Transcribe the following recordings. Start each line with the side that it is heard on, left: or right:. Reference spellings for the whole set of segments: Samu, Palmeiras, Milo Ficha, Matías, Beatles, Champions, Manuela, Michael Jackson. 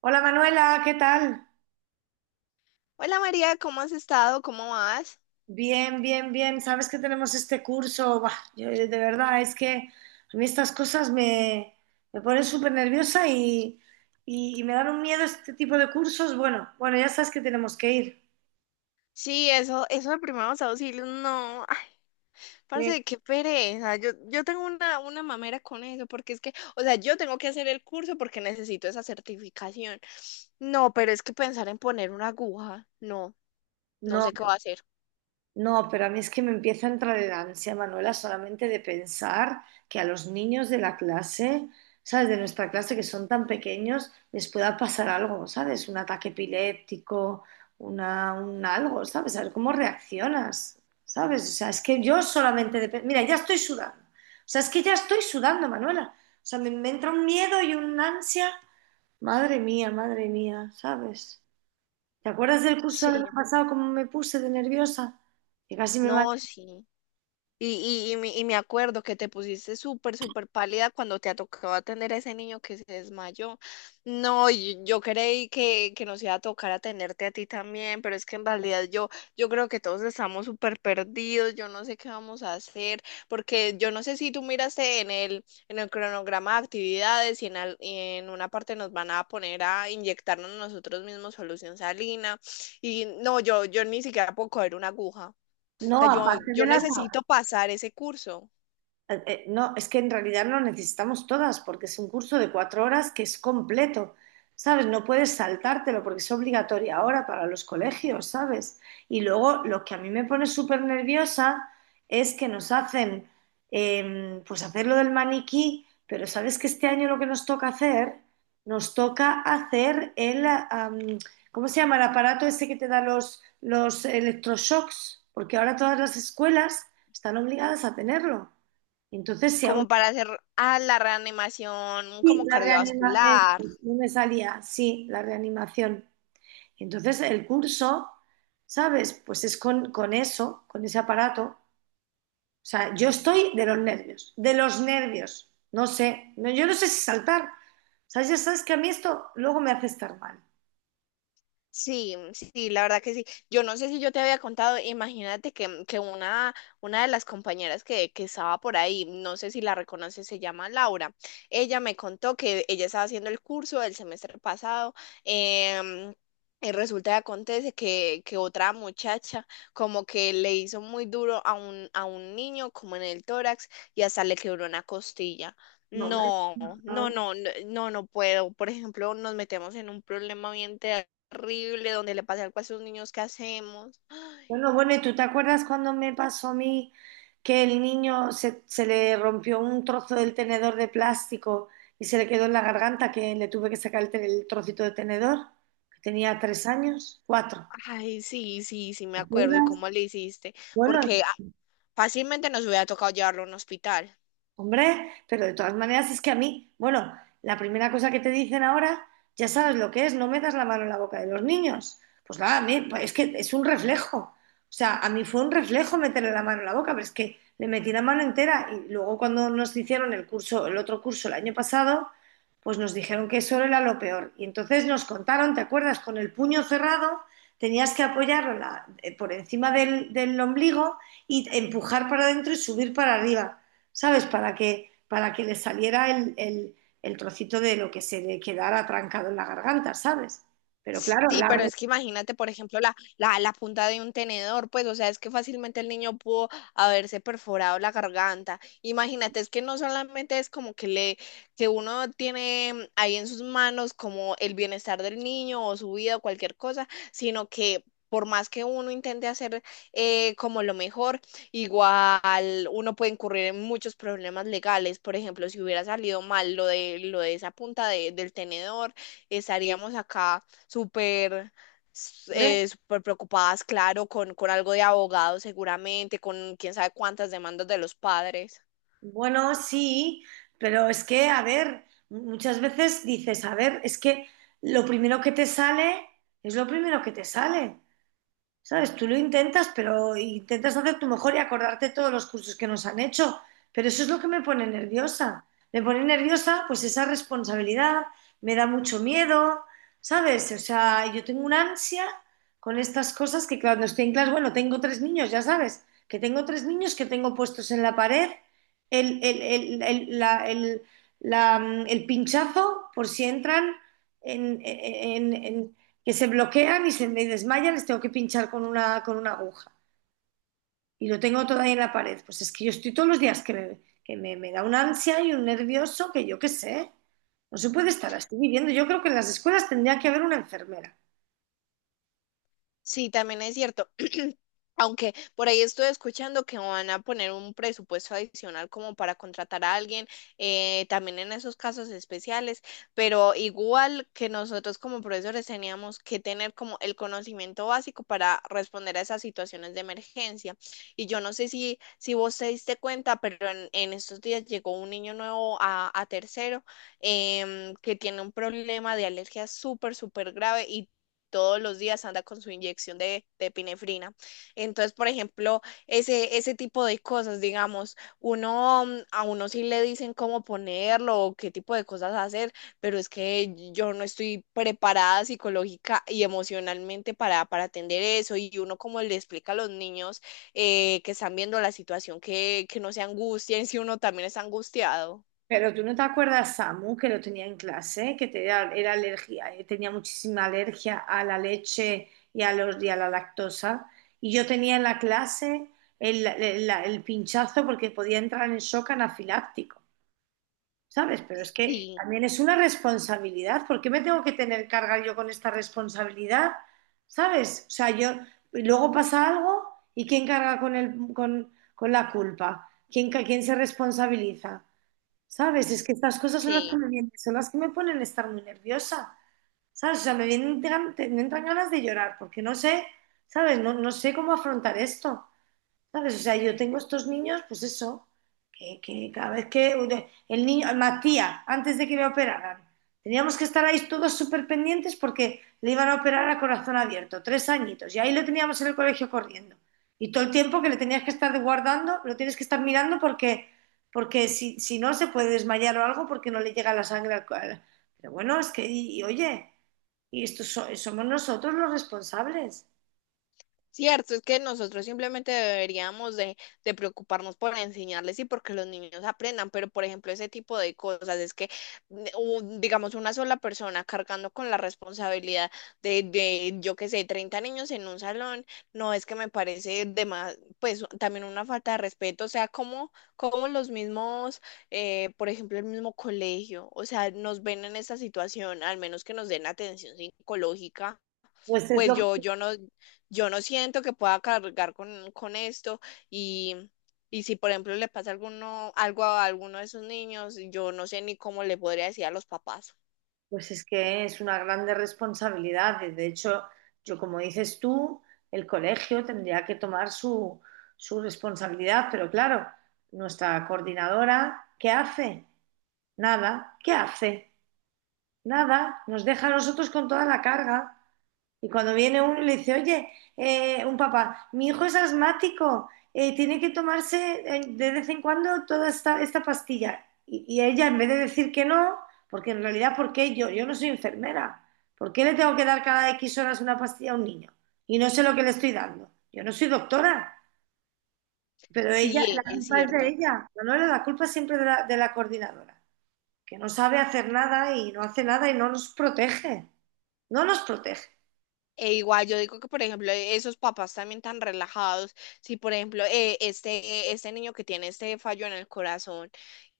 right: Hola Manuela, ¿qué tal?
left: Hola María, ¿cómo has estado? ¿Cómo vas?
right: Bien, bien, bien. Sabes que tenemos este curso. Buah, yo, de verdad, es que a mí estas cosas me ponen súper nerviosa y me dan un miedo este tipo de cursos. Bueno, bueno, ya sabes que tenemos que ir.
left: Sí, eso de primeros auxilios, no, ay,
right: Sí.
left: parce, qué pereza. Yo tengo una mamera con eso, porque es que, o sea, yo tengo que hacer el curso porque necesito esa certificación. No, pero es que pensar en poner una aguja, no, no
right: No.
left: sé qué va a hacer.
right: No, pero a mí es que me empieza a entrar el ansia, Manuela, solamente de pensar que a los niños de la clase, ¿sabes? De nuestra clase, que son tan pequeños, les pueda pasar algo, ¿sabes? Un ataque epiléptico, una, un algo, ¿sabes? A ver cómo reaccionas, ¿sabes? O sea, es que yo solamente de... pe- Mira, ya estoy sudando. O sea, es que ya estoy sudando, Manuela. O sea, me entra un miedo y un ansia. Madre mía, ¿sabes? ¿Te acuerdas del curso del año
left: Sí,
right: pasado, cómo me puse de nerviosa? Que casi me
left: no, sí. Y me acuerdo que te pusiste súper, súper pálida cuando te tocó atender a ese niño que se desmayó. No, y yo, creí que, nos iba a tocar atenderte a ti también, pero es que en realidad yo creo que todos estamos súper perdidos, yo no sé qué vamos a hacer, porque yo no sé si tú miraste en el cronograma de actividades y en una parte nos van a poner a inyectarnos nosotros mismos solución salina. Y no, yo, ni siquiera puedo coger una aguja, o sea,
right: no,
left: yo,
right: aparte
left: yo
right: de las
left: necesito pasar ese curso
right: no, es que en realidad no necesitamos todas, porque es un curso de 4 horas que es completo, ¿sabes? No puedes saltártelo porque es obligatorio ahora para los colegios, ¿sabes? Y luego lo que a mí me pone súper nerviosa es que nos hacen, pues hacer lo del maniquí, pero ¿sabes que este año lo que nos toca hacer? Nos toca hacer el, ¿cómo se llama? El aparato ese que te da los electroshocks, porque ahora todas las escuelas están obligadas a tenerlo. Entonces, si aún
left: como para hacer la reanimación
right: así
left: como
right: la reanima,
left: cardiovascular.
right: pues, no me salía, sí, la reanimación. Entonces, el curso, ¿sabes? Pues es con eso, con ese aparato. O sea, yo estoy de los nervios, de los nervios. No sé, no, yo no sé si saltar. O sea, ya sabes que a mí esto luego me hace estar mal.
left: Sí, mm, sí, la verdad que sí. Yo no sé si yo te había contado, imagínate que, que una de las compañeras que estaba por ahí, no sé si la reconoces, se llama Laura. Ella me contó que ella estaba haciendo el curso del semestre pasado. em, y resulta que acontece que, otra muchacha como que le hizo muy duro a un niño como en el tórax y hasta le quebró una costilla.
right: No, me-
left: No, no, no, no, no puedo. Por ejemplo, nos metemos en un problema bien tenso horrible donde le pasa algo a esos niños, ¿qué hacemos? Ay,
right: Bueno, bueno, ¿y tú te acuerdas cuando me pasó a mí que el niño se le rompió un trozo del tenedor de plástico y se le quedó en la garganta que le tuve que sacar el, te- el trocito de tenedor? Que tenía 3 años, cuatro.
left: ay, sí, sí, sí, me
right: ¿Te
left: acuerdo. ¿Y
right: acuerdas?
left: cómo le hiciste?
right: Bueno,
left: Porque fácilmente nos hubiera tocado llevarlo a un hospital.
right: hombre, pero de todas maneras es que a mí, bueno, la primera cosa que te dicen ahora, ya sabes lo que es, no metas la mano en la boca de los niños. Pues nada, a mí, pues es que es un reflejo. O sea, a mí fue un reflejo meterle la mano en la boca, pero es que le metí la mano entera y luego cuando nos hicieron el curso, el otro curso el año pasado, pues nos dijeron que eso era lo peor. Y entonces nos contaron, ¿te acuerdas? Con el puño cerrado tenías que apoyarlo la- por encima del ombligo y empujar para adentro y subir para arriba. ¿Sabes? Para que le saliera el trocito de lo que se le quedara trancado en la garganta, ¿sabes? Pero claro,
left: Sí,
right: la
left: pero
right: red,
left: es que imagínate, por ejemplo, la punta de un tenedor, pues, o sea, es que fácilmente el niño pudo haberse perforado la garganta. Imagínate, es que no solamente es como que le, que uno tiene ahí en sus manos como el bienestar del niño o su vida o cualquier cosa, sino que por más que uno intente hacer como lo mejor, igual uno puede incurrir en muchos problemas legales. Por ejemplo, si hubiera salido mal lo de, esa punta del tenedor, estaríamos acá súper s-
right: hombre,
left: eh, súper preocupadas, claro, con algo de abogado seguramente, con quién sabe cuántas demandas de los padres.
right: bueno, sí, pero es que, a ver, muchas veces dices, a ver, es que lo primero que te sale es lo primero que te sale. ¿Sabes? Tú lo intentas, pero intentas hacer tu mejor y acordarte todos los cursos que nos han hecho. Pero eso es lo que me pone nerviosa. Me pone nerviosa, pues esa responsabilidad, me da mucho miedo, ¿sabes? O sea, yo tengo una ansia con estas cosas que cuando estoy en clase, bueno, tengo tres niños, ya sabes, que tengo tres niños que tengo puestos en la pared, el- la- el- el pinchazo por si entran en- que se bloquean y se me desmayan, les tengo que pinchar con una aguja. Y lo tengo todavía en la pared. Pues es que yo estoy todos los días me da una ansia y un nervioso que yo qué sé. No se puede estar así viviendo. Yo creo que en las escuelas tendría que haber una enfermera.
left: Sí, también es cierto. Aunque por ahí estoy escuchando que van a poner un presupuesto adicional como para contratar a alguien, también en esos casos especiales, pero igual que nosotros como profesores teníamos que tener como el conocimiento básico para responder a esas situaciones de emergencia. Y yo no sé si, vos te diste cuenta, pero en estos días llegó un niño nuevo a tercero, que tiene un problema de alergia súper, súper grave y todos los días anda con su inyección de, epinefrina. Entonces, por ejemplo, ese tipo de cosas, digamos, uno a uno sí le dicen cómo ponerlo o qué tipo de cosas hacer, pero es que yo no estoy preparada psicológica y emocionalmente para, atender eso. Y uno como le explica a los niños que están viendo la situación, que no se angustien si uno también está angustiado.
right: Pero tú no te acuerdas, Samu, que lo tenía en clase, que te- era, era alergia, tenía muchísima alergia a la leche y a, los, y a la lactosa. Y yo tenía en la clase el- la- el pinchazo porque podía entrar en shock anafiláctico. ¿Sabes? Pero es que
left: Sí,
right: también es una responsabilidad. ¿Por qué me tengo que tener carga yo con esta responsabilidad? ¿Sabes? O sea, yo, y luego pasa algo y ¿quién carga con el, con la culpa? ¿Quién, ca- quién se responsabiliza? ¿Sabes? Es que estas cosas son las que
left: sí.
right: me vienen, son las que me ponen a estar muy nerviosa. ¿Sabes? O sea, me vienen, gan- te- me entran ganas de llorar porque no sé, ¿sabes? No, no sé cómo afrontar esto. ¿Sabes? O sea, yo tengo estos niños, pues eso, que cada vez que el niño, Matías, antes de que le operaran, teníamos que estar ahí todos súper pendientes porque le iban a operar a corazón abierto, 3 añitos, y ahí lo teníamos en el colegio corriendo. Y todo el tiempo que le tenías que estar guardando, lo tienes que estar mirando porque, porque si no se puede desmayar o algo porque no le llega la sangre al cual. Pero bueno, es que, y oye, y estos so- somos nosotros los responsables.
left: Cierto, es que nosotros simplemente deberíamos de preocuparnos por enseñarles y porque los niños aprendan, pero por ejemplo ese tipo de cosas es que digamos una sola persona cargando con la responsabilidad de yo qué sé, 30 niños en un salón, no es que me parece de más, pues también una falta de respeto, o sea, como, como los mismos, por ejemplo el mismo colegio, o sea, nos ven en esta situación, al menos que nos den atención psicológica,
right: Pues es
left: pues
right: lo
left: yo, yo no siento que pueda cargar con, esto y, y si por ejemplo le pasa alguno, algo a alguno de esos niños, yo no sé ni cómo le podría decir a los papás.
right: pues es que es una grande responsabilidad. Y de hecho, yo como dices tú, el colegio tendría que tomar su, su responsabilidad, pero claro, nuestra coordinadora, ¿qué hace? Nada, ¿qué hace? Nada, nos deja a nosotros con toda la carga. Y cuando viene uno y le dice, oye, un papá, mi hijo es asmático, tiene que tomarse de vez en cuando toda esta, esta pastilla. Y ella, en vez de decir que no, porque en realidad, ¿por qué yo? Yo no soy enfermera. ¿Por qué le tengo que dar cada X horas una pastilla a un niño? Y no sé lo que le estoy dando. Yo no soy doctora, pero ella, la
left: Sí, es
right: culpa es de
left: cierto.
right: ella. Manuela, la culpa es siempre de la coordinadora, que no sabe hacer nada y no hace nada y no nos protege. No nos protege.
left: E igual yo digo que, por ejemplo, esos papás también tan relajados, si por ejemplo, este, niño que tiene este fallo en el corazón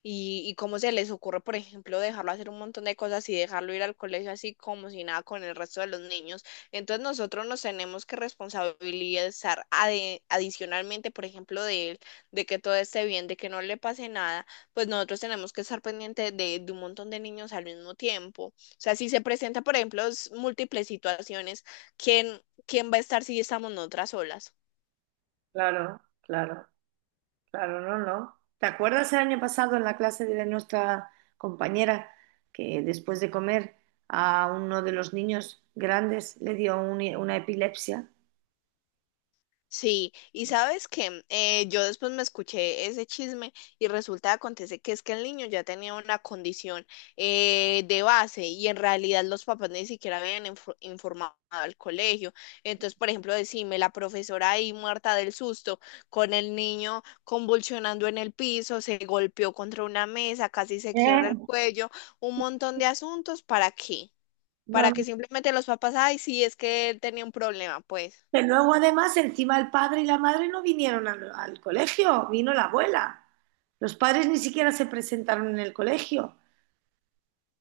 left: y cómo se les ocurre, por ejemplo, dejarlo hacer un montón de cosas y dejarlo ir al colegio así como si nada con el resto de los niños. Entonces nosotros nos tenemos que responsabilizar adicionalmente, por ejemplo, de él, de que todo esté bien, de que no le pase nada, pues nosotros tenemos que estar pendientes de, un montón de niños al mismo tiempo. O sea, si se presenta, por ejemplo, múltiples situaciones, ¿Quién, quién va a estar si estamos nosotras solas?
right: Claro, claro. Claro, no, no. ¿Te acuerdas el año pasado en la clase de nuestra compañera que después de comer a uno de los niños grandes le dio un- una epilepsia?
left: Sí, y sabes que yo después me escuché ese chisme y resulta acontece que es que el niño ya tenía una condición, de base y en realidad los papás ni siquiera habían informado al colegio. Entonces, por ejemplo, decime, la profesora ahí muerta del susto, con el niño convulsionando en el piso, se golpeó contra una mesa, casi se quiebra el
right: Eh,
left: cuello, un montón de asuntos, ¿para qué?
right: No,
left: Para que
right: no.
left: simplemente los papás, ay, sí, es que él tenía un problema, pues.
right: Que luego además encima el padre y la madre no vinieron al colegio, vino la abuela. Los padres ni siquiera se presentaron en el colegio.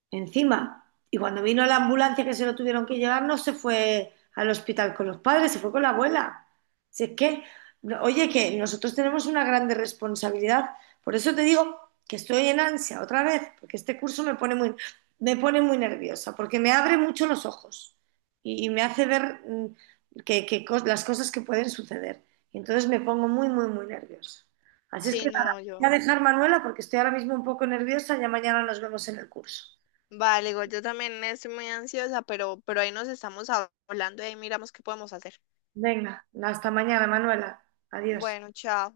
right: Encima. Y cuando vino la ambulancia que se lo tuvieron que llevar, no se fue al hospital con los padres, se fue con la abuela. Si es que, no- oye, que nosotros tenemos una grande responsabilidad. Por eso te digo que estoy en ansia otra vez, porque este curso me pone muy nerviosa, porque me abre mucho los ojos y me hace ver mm, que cos- las cosas que pueden suceder. Y entonces me pongo muy, muy, muy nerviosa. Así es que
left: Sí,
right: nada,
left: no,
right: voy a
left: yo.
right: dejar Manuela porque estoy ahora mismo un poco nerviosa, ya mañana nos vemos en el curso.
left: Vale, digo, yo también estoy muy ansiosa, pero ahí nos estamos hablando y ahí miramos qué podemos hacer.
right: Venga, hasta mañana, Manuela. Adiós.
left: Bueno, chao.